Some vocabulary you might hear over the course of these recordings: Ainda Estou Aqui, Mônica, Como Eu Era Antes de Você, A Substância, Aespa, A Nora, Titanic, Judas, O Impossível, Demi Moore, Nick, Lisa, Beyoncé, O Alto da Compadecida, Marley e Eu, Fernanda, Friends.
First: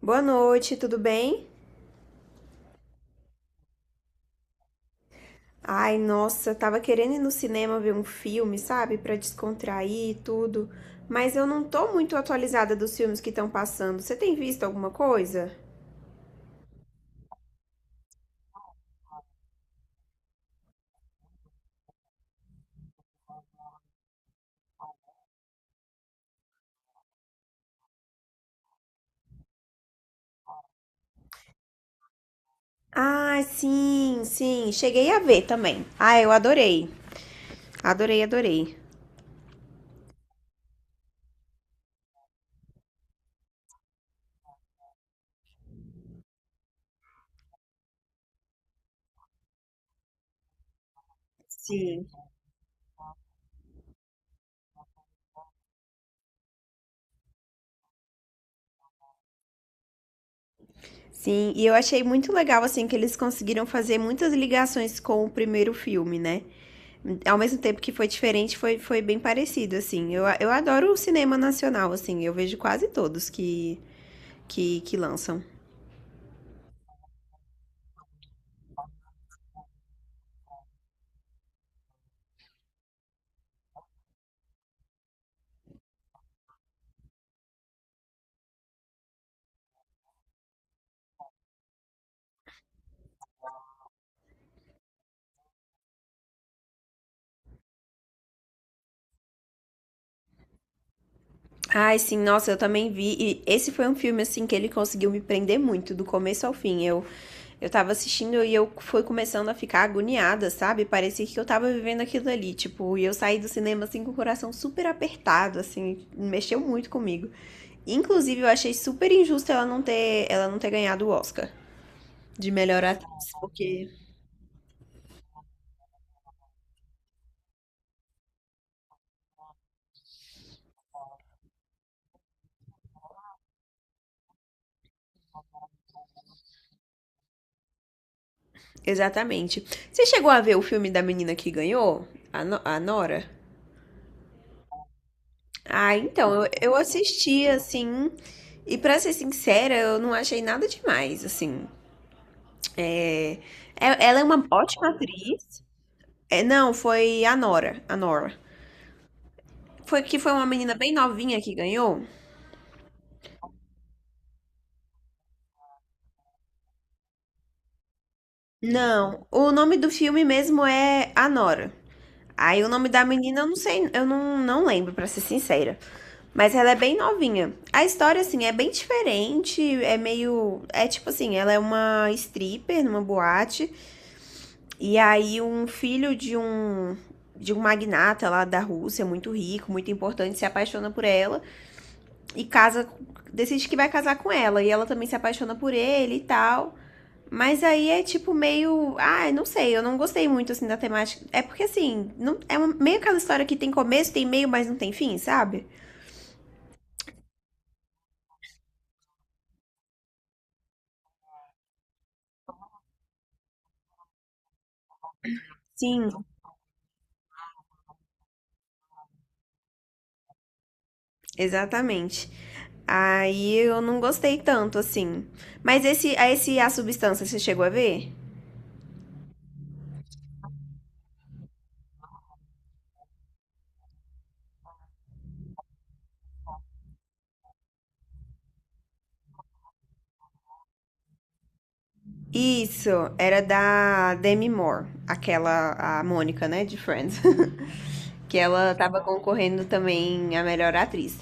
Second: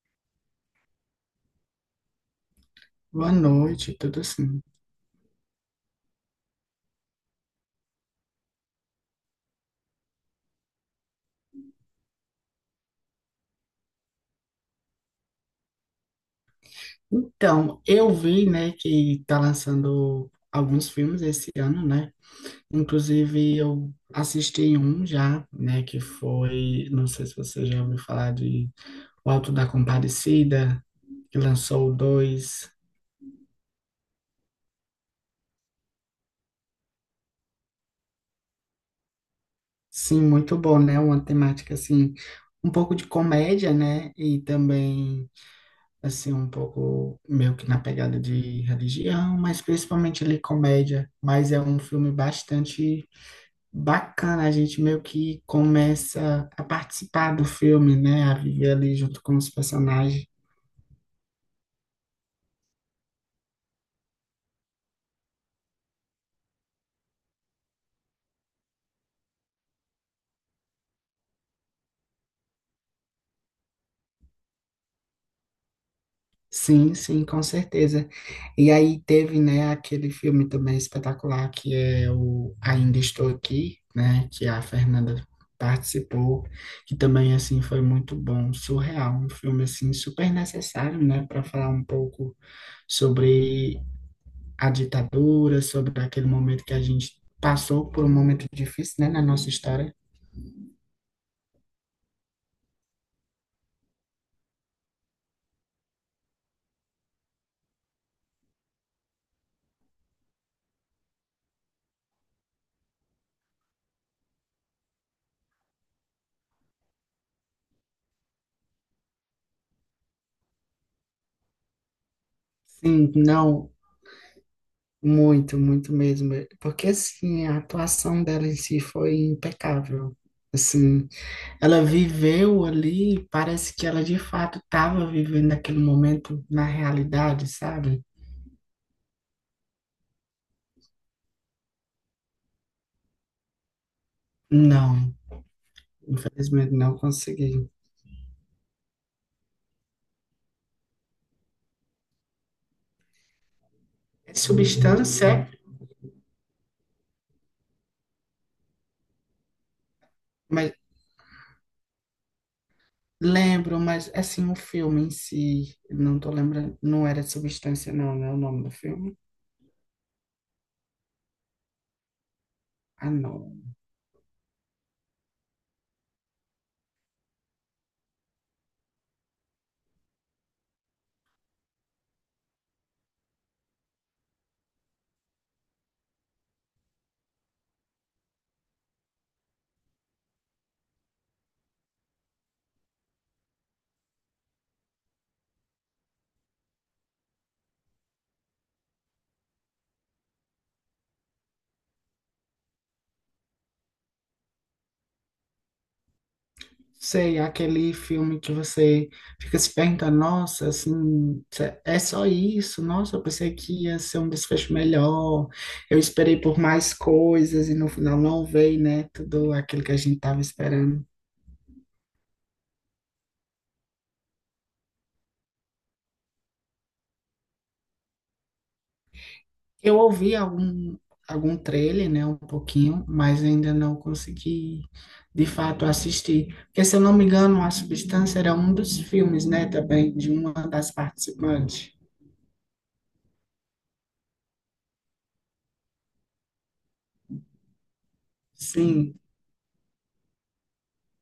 Boa noite, tudo bem? Boa noite, tudo assim. Ai, nossa, tava querendo ir no cinema ver um filme, sabe? Pra descontrair e tudo. Mas eu não tô muito atualizada dos filmes que estão passando. Você tem visto alguma coisa? Então, eu vi, né, que tá lançando alguns filmes esse ano, né? Inclusive, eu assisti um já, né, que foi, não sei se você já ouviu falar de O Alto da Compadecida, que lançou o dois. Ah, sim, sim. Cheguei a ver também. Ah, eu adorei. Adorei, adorei. Sim, muito bom, né? Uma temática, assim, um pouco de comédia, né? E também, assim, um pouco meio que na pegada de religião, mas principalmente ali comédia. Mas é um Sim. filme bastante bacana, a gente meio que começa a participar do filme, né? A viver ali junto com os personagens. Sim, e eu achei muito legal, assim, que eles conseguiram fazer muitas ligações com o primeiro filme, né? Ao mesmo tempo que foi diferente, foi, foi bem parecido, assim. Eu adoro o cinema nacional, assim. Eu vejo quase todos que lançam. Sim, sim, com certeza. E aí teve, né, aquele filme também espetacular que é o Ainda Estou Aqui, né, que a Fernanda participou, que também assim foi muito bom, surreal, um filme assim super necessário, né, para falar um pouco sobre a ditadura, sobre aquele momento que a gente passou por um momento difícil, né, na nossa história. Ai, sim, nossa, eu também vi. E esse foi um filme, assim, que ele conseguiu me prender muito, do começo ao fim. Eu tava assistindo e eu fui começando a ficar agoniada, sabe? Parecia que eu tava vivendo aquilo ali, tipo, e eu saí do cinema assim com o coração super apertado, assim, mexeu muito comigo. Inclusive, eu achei super injusto ela não ter ganhado o Oscar de melhor atriz, Sim, não, porque muito, muito mesmo. Porque, assim, a atuação dela em si foi impecável. Assim, ela viveu ali, parece que ela de fato estava vivendo aquele momento na realidade, sabe? exatamente. Você chegou a ver o filme da menina que ganhou? A, a Nora? Não, Ah, então, eu, infelizmente eu não assisti, consegui. assim, e pra ser sincera, eu não achei nada demais, assim. É, ela é É uma ótima substância, atriz. É, não, foi a Nora, a Nora. Foi que foi uma mas menina bem novinha que ganhou? lembro, mas assim, o filme em si, não tô lembrando, não era substância, não, não é o nome do filme? Não, o nome do filme mesmo é A Nora. Aí o nome da Ah, menina eu não não. sei, eu não, não lembro, pra ser sincera. Mas ela é bem novinha. A história, assim, é bem diferente, é meio. É tipo assim, ela é uma stripper numa boate. E aí um filho de um. De um magnata lá da Rússia, muito rico, muito importante, se apaixona por ela e casa, decide que vai casar com ela. E ela também se apaixona por ele e tal. Mas aí é tipo meio. Ah, eu não sei, eu não gostei muito assim da temática. É porque assim, não é meio aquela história que tem começo, tem meio, mas não tem fim, sabe? Sei, aquele filme que você fica se perguntando, nossa, assim, é só isso? Nossa, eu pensei que ia ser um desfecho melhor. Eu Sim. esperei por mais coisas e no final não veio, né? Tudo aquilo que a gente tava esperando. Exatamente. Aí eu não gostei tanto assim. Mas esse, esse A Substância, você chegou a ver? Eu ouvi algum trailer, né? Um pouquinho, mas ainda não consegui, de fato, assistir. Porque, se eu não me engano, A Substância era um dos filmes, né? Também, de uma das participantes. Isso, era da Demi Moore, aquela, a Mônica, né, de Friends. Que ela tava Sim. concorrendo também a melhor atriz.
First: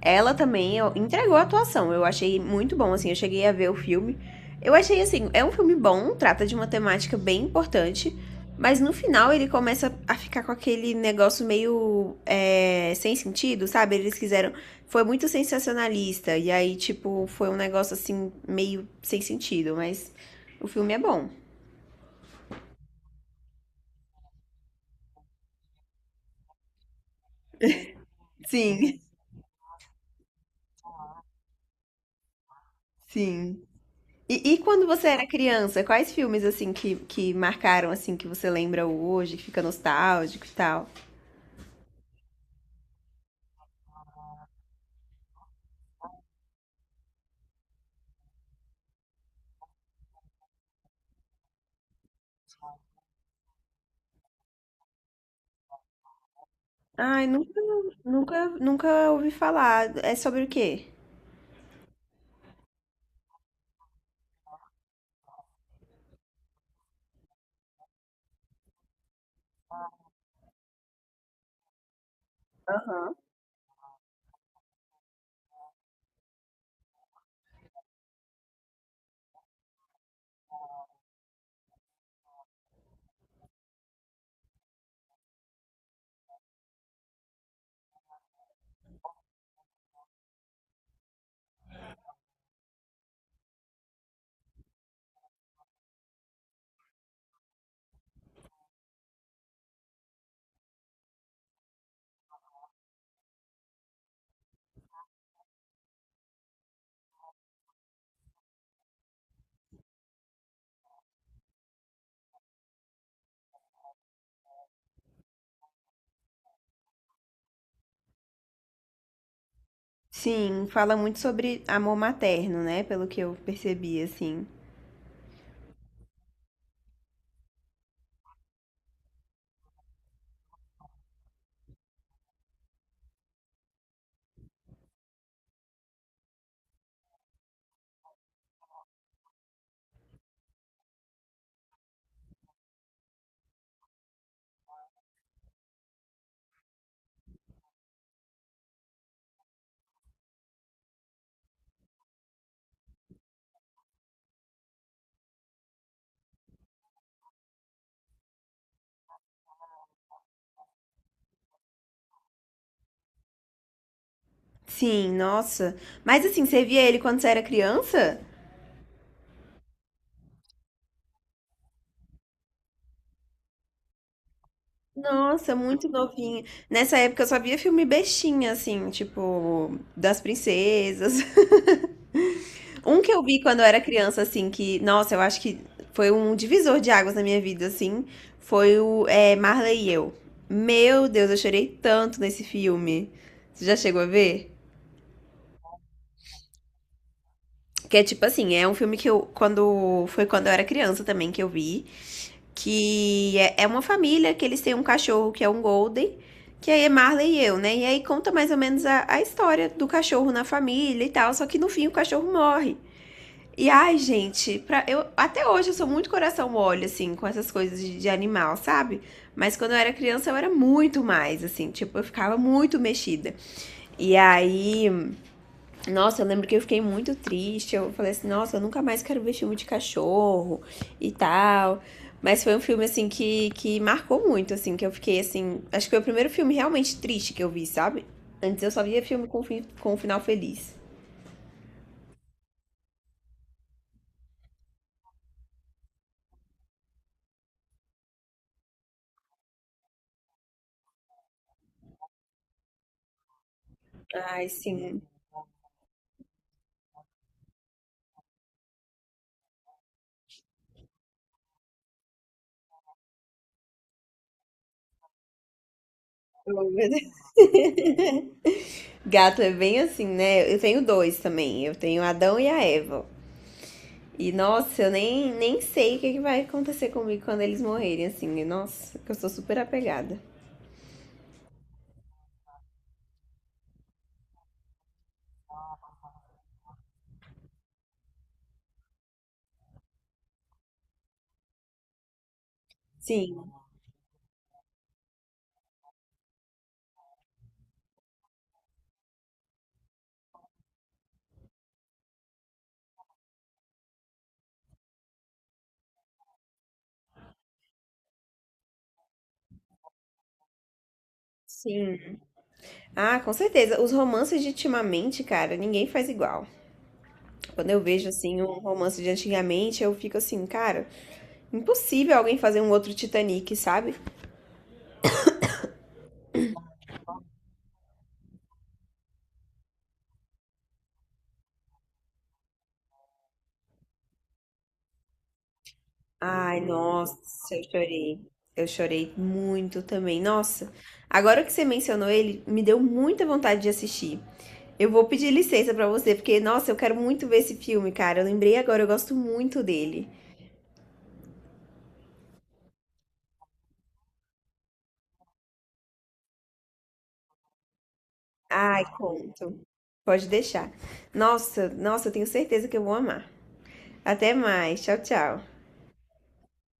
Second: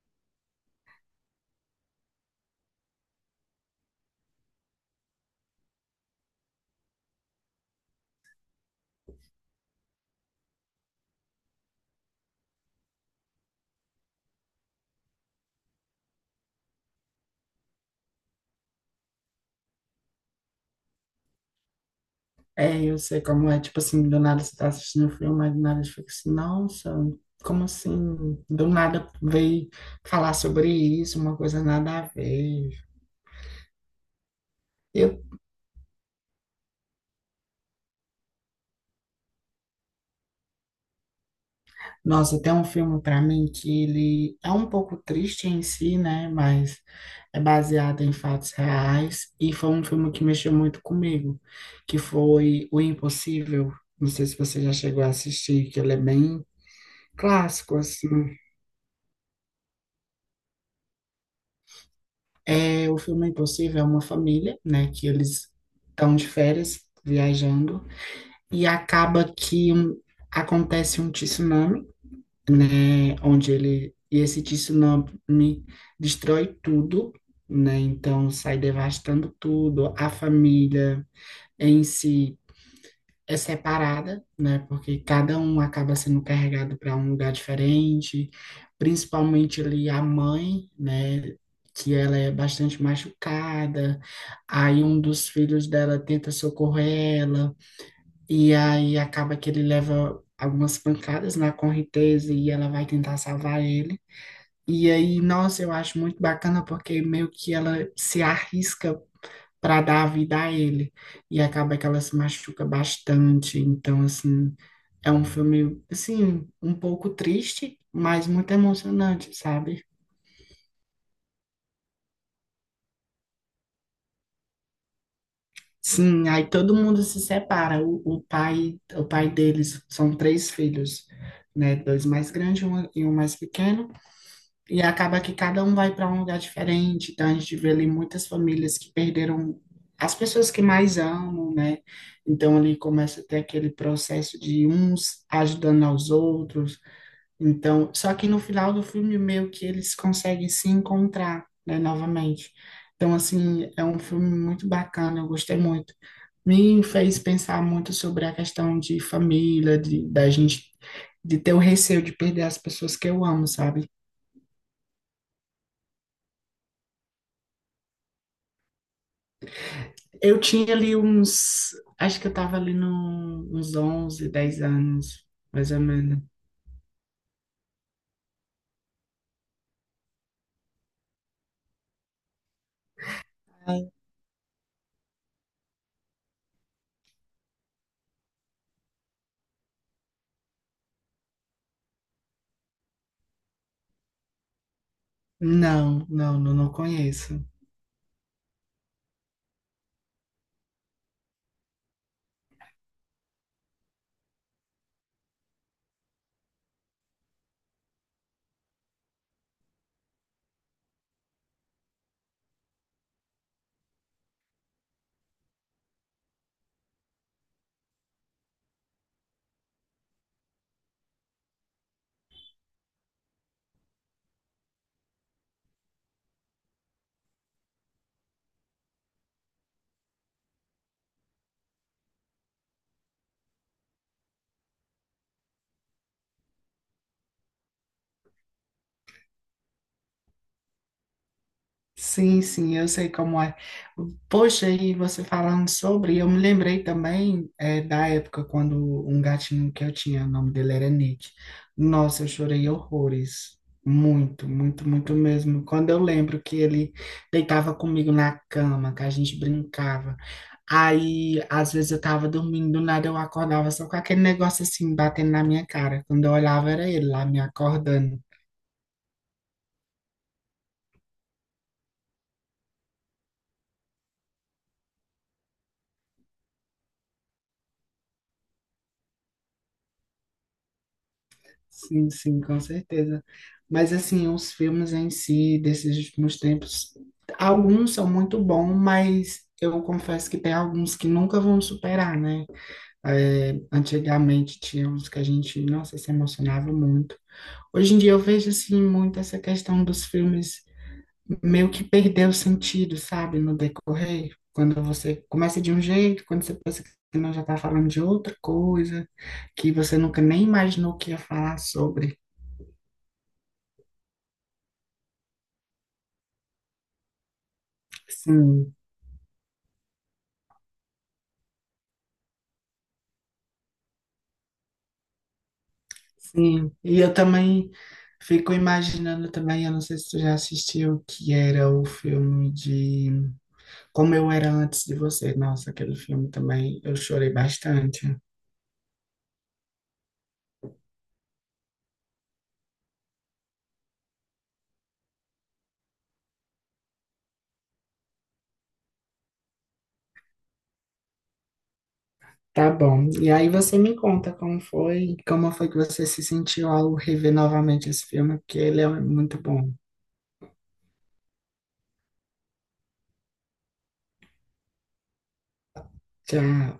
Ela também ó, entregou a atuação. Eu achei muito bom, assim. Eu cheguei a ver o filme. Eu achei, assim, é um filme bom, trata de uma temática bem importante. Mas no final ele começa a ficar com aquele negócio meio é, sem sentido, sabe? Eles quiseram. Foi muito sensacionalista. E aí, tipo, foi um negócio assim, meio sem sentido. Mas o filme é bom. É, eu sei como é, tipo assim, do nada você tá assistindo um filme, aí do nada você fica assim, nossa, como assim? Do Sim, nada veio falar sobre isso, uma coisa nada a ver. sim. E quando você Eu, era criança, quais filmes assim que marcaram assim que você lembra hoje, que fica nostálgico e tal? nossa, tem um filme pra mim que ele é um pouco triste em si, né? Mas é baseado em fatos reais e foi um filme que mexeu muito comigo, que foi O Impossível. Não sei se você já chegou a assistir, que ele é bem Ai, clássico, assim. Nunca ouvi falar. É sobre o quê? É, o filme Impossível é uma família, né, que eles estão de férias, viajando, e acaba que acontece um tsunami, Aham. né, onde ele, e esse tsunami destrói tudo, né, então sai devastando tudo, a família em si é separada, né? Porque cada um acaba sendo carregado para um lugar diferente, principalmente ali a mãe, né? Que ela é bastante machucada, aí um dos filhos dela tenta socorrer ela, e aí acaba que ele leva algumas pancadas na correnteza e ela vai tentar salvar ele. E aí, nossa, eu acho muito bacana porque meio que ela se arrisca para dar a vida a ele. E acaba que ela se machuca bastante. Então, assim, é um filme, assim, um pouco triste, mas muito emocionante, sabe? Sim, fala muito sobre amor materno, né? Pelo que eu percebi, assim. Sim, aí todo mundo se separa. O pai deles são três filhos, né? Dois mais grandes e um mais pequeno. E acaba que cada um vai para um lugar diferente, então a gente vê ali muitas famílias que perderam as pessoas que mais amam, né? Então ali começa a ter aquele processo de uns ajudando aos outros. Então, só que no final do filme meio que eles conseguem se encontrar, né, novamente. Então, assim, é um filme muito bacana, eu gostei muito. Me fez pensar muito sobre a questão de família, de, da gente, de ter o receio de perder as pessoas que eu amo, sabe? Sim, nossa. Mas assim, você via ele quando você era criança? Eu tinha ali uns, acho que eu tava ali no, uns 11, 10 anos, Nossa, mais ou muito menos. novinha. Nessa época eu só via filme bestinha, assim, tipo, das princesas. Um que eu vi quando eu era Ai, criança, assim, que, nossa, eu acho que foi um divisor de águas na minha vida, assim, foi o é, Marley e Eu. Meu Deus, eu chorei tanto nesse filme. Você já chegou a ver? não, não, não, não conheço. Que é tipo assim, é um filme que eu, quando, foi quando eu era criança também que eu vi, que é, é uma família que eles têm um cachorro que é um Golden, que aí é Marley e Eu, né? E aí conta mais ou menos a história do cachorro na família e tal, só que no fim o cachorro morre. E ai, gente, pra, eu, até hoje eu sou muito coração mole, assim, com essas coisas de animal, sabe? Mas quando eu era criança eu era muito mais, assim, tipo, eu ficava muito mexida. E aí, nossa, eu lembro que eu fiquei muito triste. Eu falei assim, nossa, eu nunca mais quero ver filme de cachorro e tal. Mas foi um filme, assim, que marcou muito, assim, que eu fiquei, assim. Acho que foi o primeiro filme realmente triste que eu vi, sabe? Antes eu só via filme com, com um final feliz. Sim, sim, eu sei como é. Poxa, e você falando sobre, eu me lembrei também da época quando um gatinho que eu tinha, o nome dele era Nick. Nossa, eu chorei horrores. Ai, Muito, muito, sim. muito mesmo. Quando eu lembro que ele deitava comigo na cama, que a gente brincava. Aí, às vezes eu tava dormindo, do nada eu acordava só com aquele negócio assim, batendo na minha cara. Quando eu olhava, Oh, meu era ele Deus. lá me acordando. Gato é bem assim, né? Eu tenho dois também. Eu tenho Adão e a Eva. E nossa, eu nem sei que vai acontecer comigo quando eles morrerem, assim. E, nossa, que eu sou super apegada. Sim, sim, com certeza. Mas assim, os filmes em si desses últimos tempos, alguns são muito bons, mas eu confesso que tem alguns que nunca vão superar, né? Sim, É, antigamente tinha uns que a gente, nossa, se emocionava muito. Hoje em dia eu vejo assim muito essa questão dos filmes meio que perdeu o sentido, sabe, no decorrer. Quando você começa de um jeito, quando você pensa que não já está falando de outra coisa, que você nunca nem imaginou que ia falar sim. sobre. Ah, com certeza. Os romances de ultimamente, cara, ninguém faz igual. Quando eu vejo, assim, um Sim, romance de antigamente, eu fico assim, cara, impossível alguém fazer um outro Titanic, sabe? sim. E eu também fico imaginando também, eu não sei se tu já assistiu, que era o filme de Como Eu Era Antes de Você. Nossa, aquele filme Ai, também eu nossa, chorei eu bastante. chorei. Eu chorei muito também. Nossa, agora que você mencionou ele, me deu muita vontade de assistir. Eu vou pedir licença pra você, porque, nossa, eu quero muito ver esse filme, cara. Eu lembrei agora, eu gosto muito dele. Tá bom. E aí você me conta como foi que você se sentiu ao rever novamente esse filme, porque ele Ai, é muito conto. bom. Pode deixar. Nossa, nossa, eu tenho certeza que eu vou amar. Até mais. Tchau, tchau. Tchau.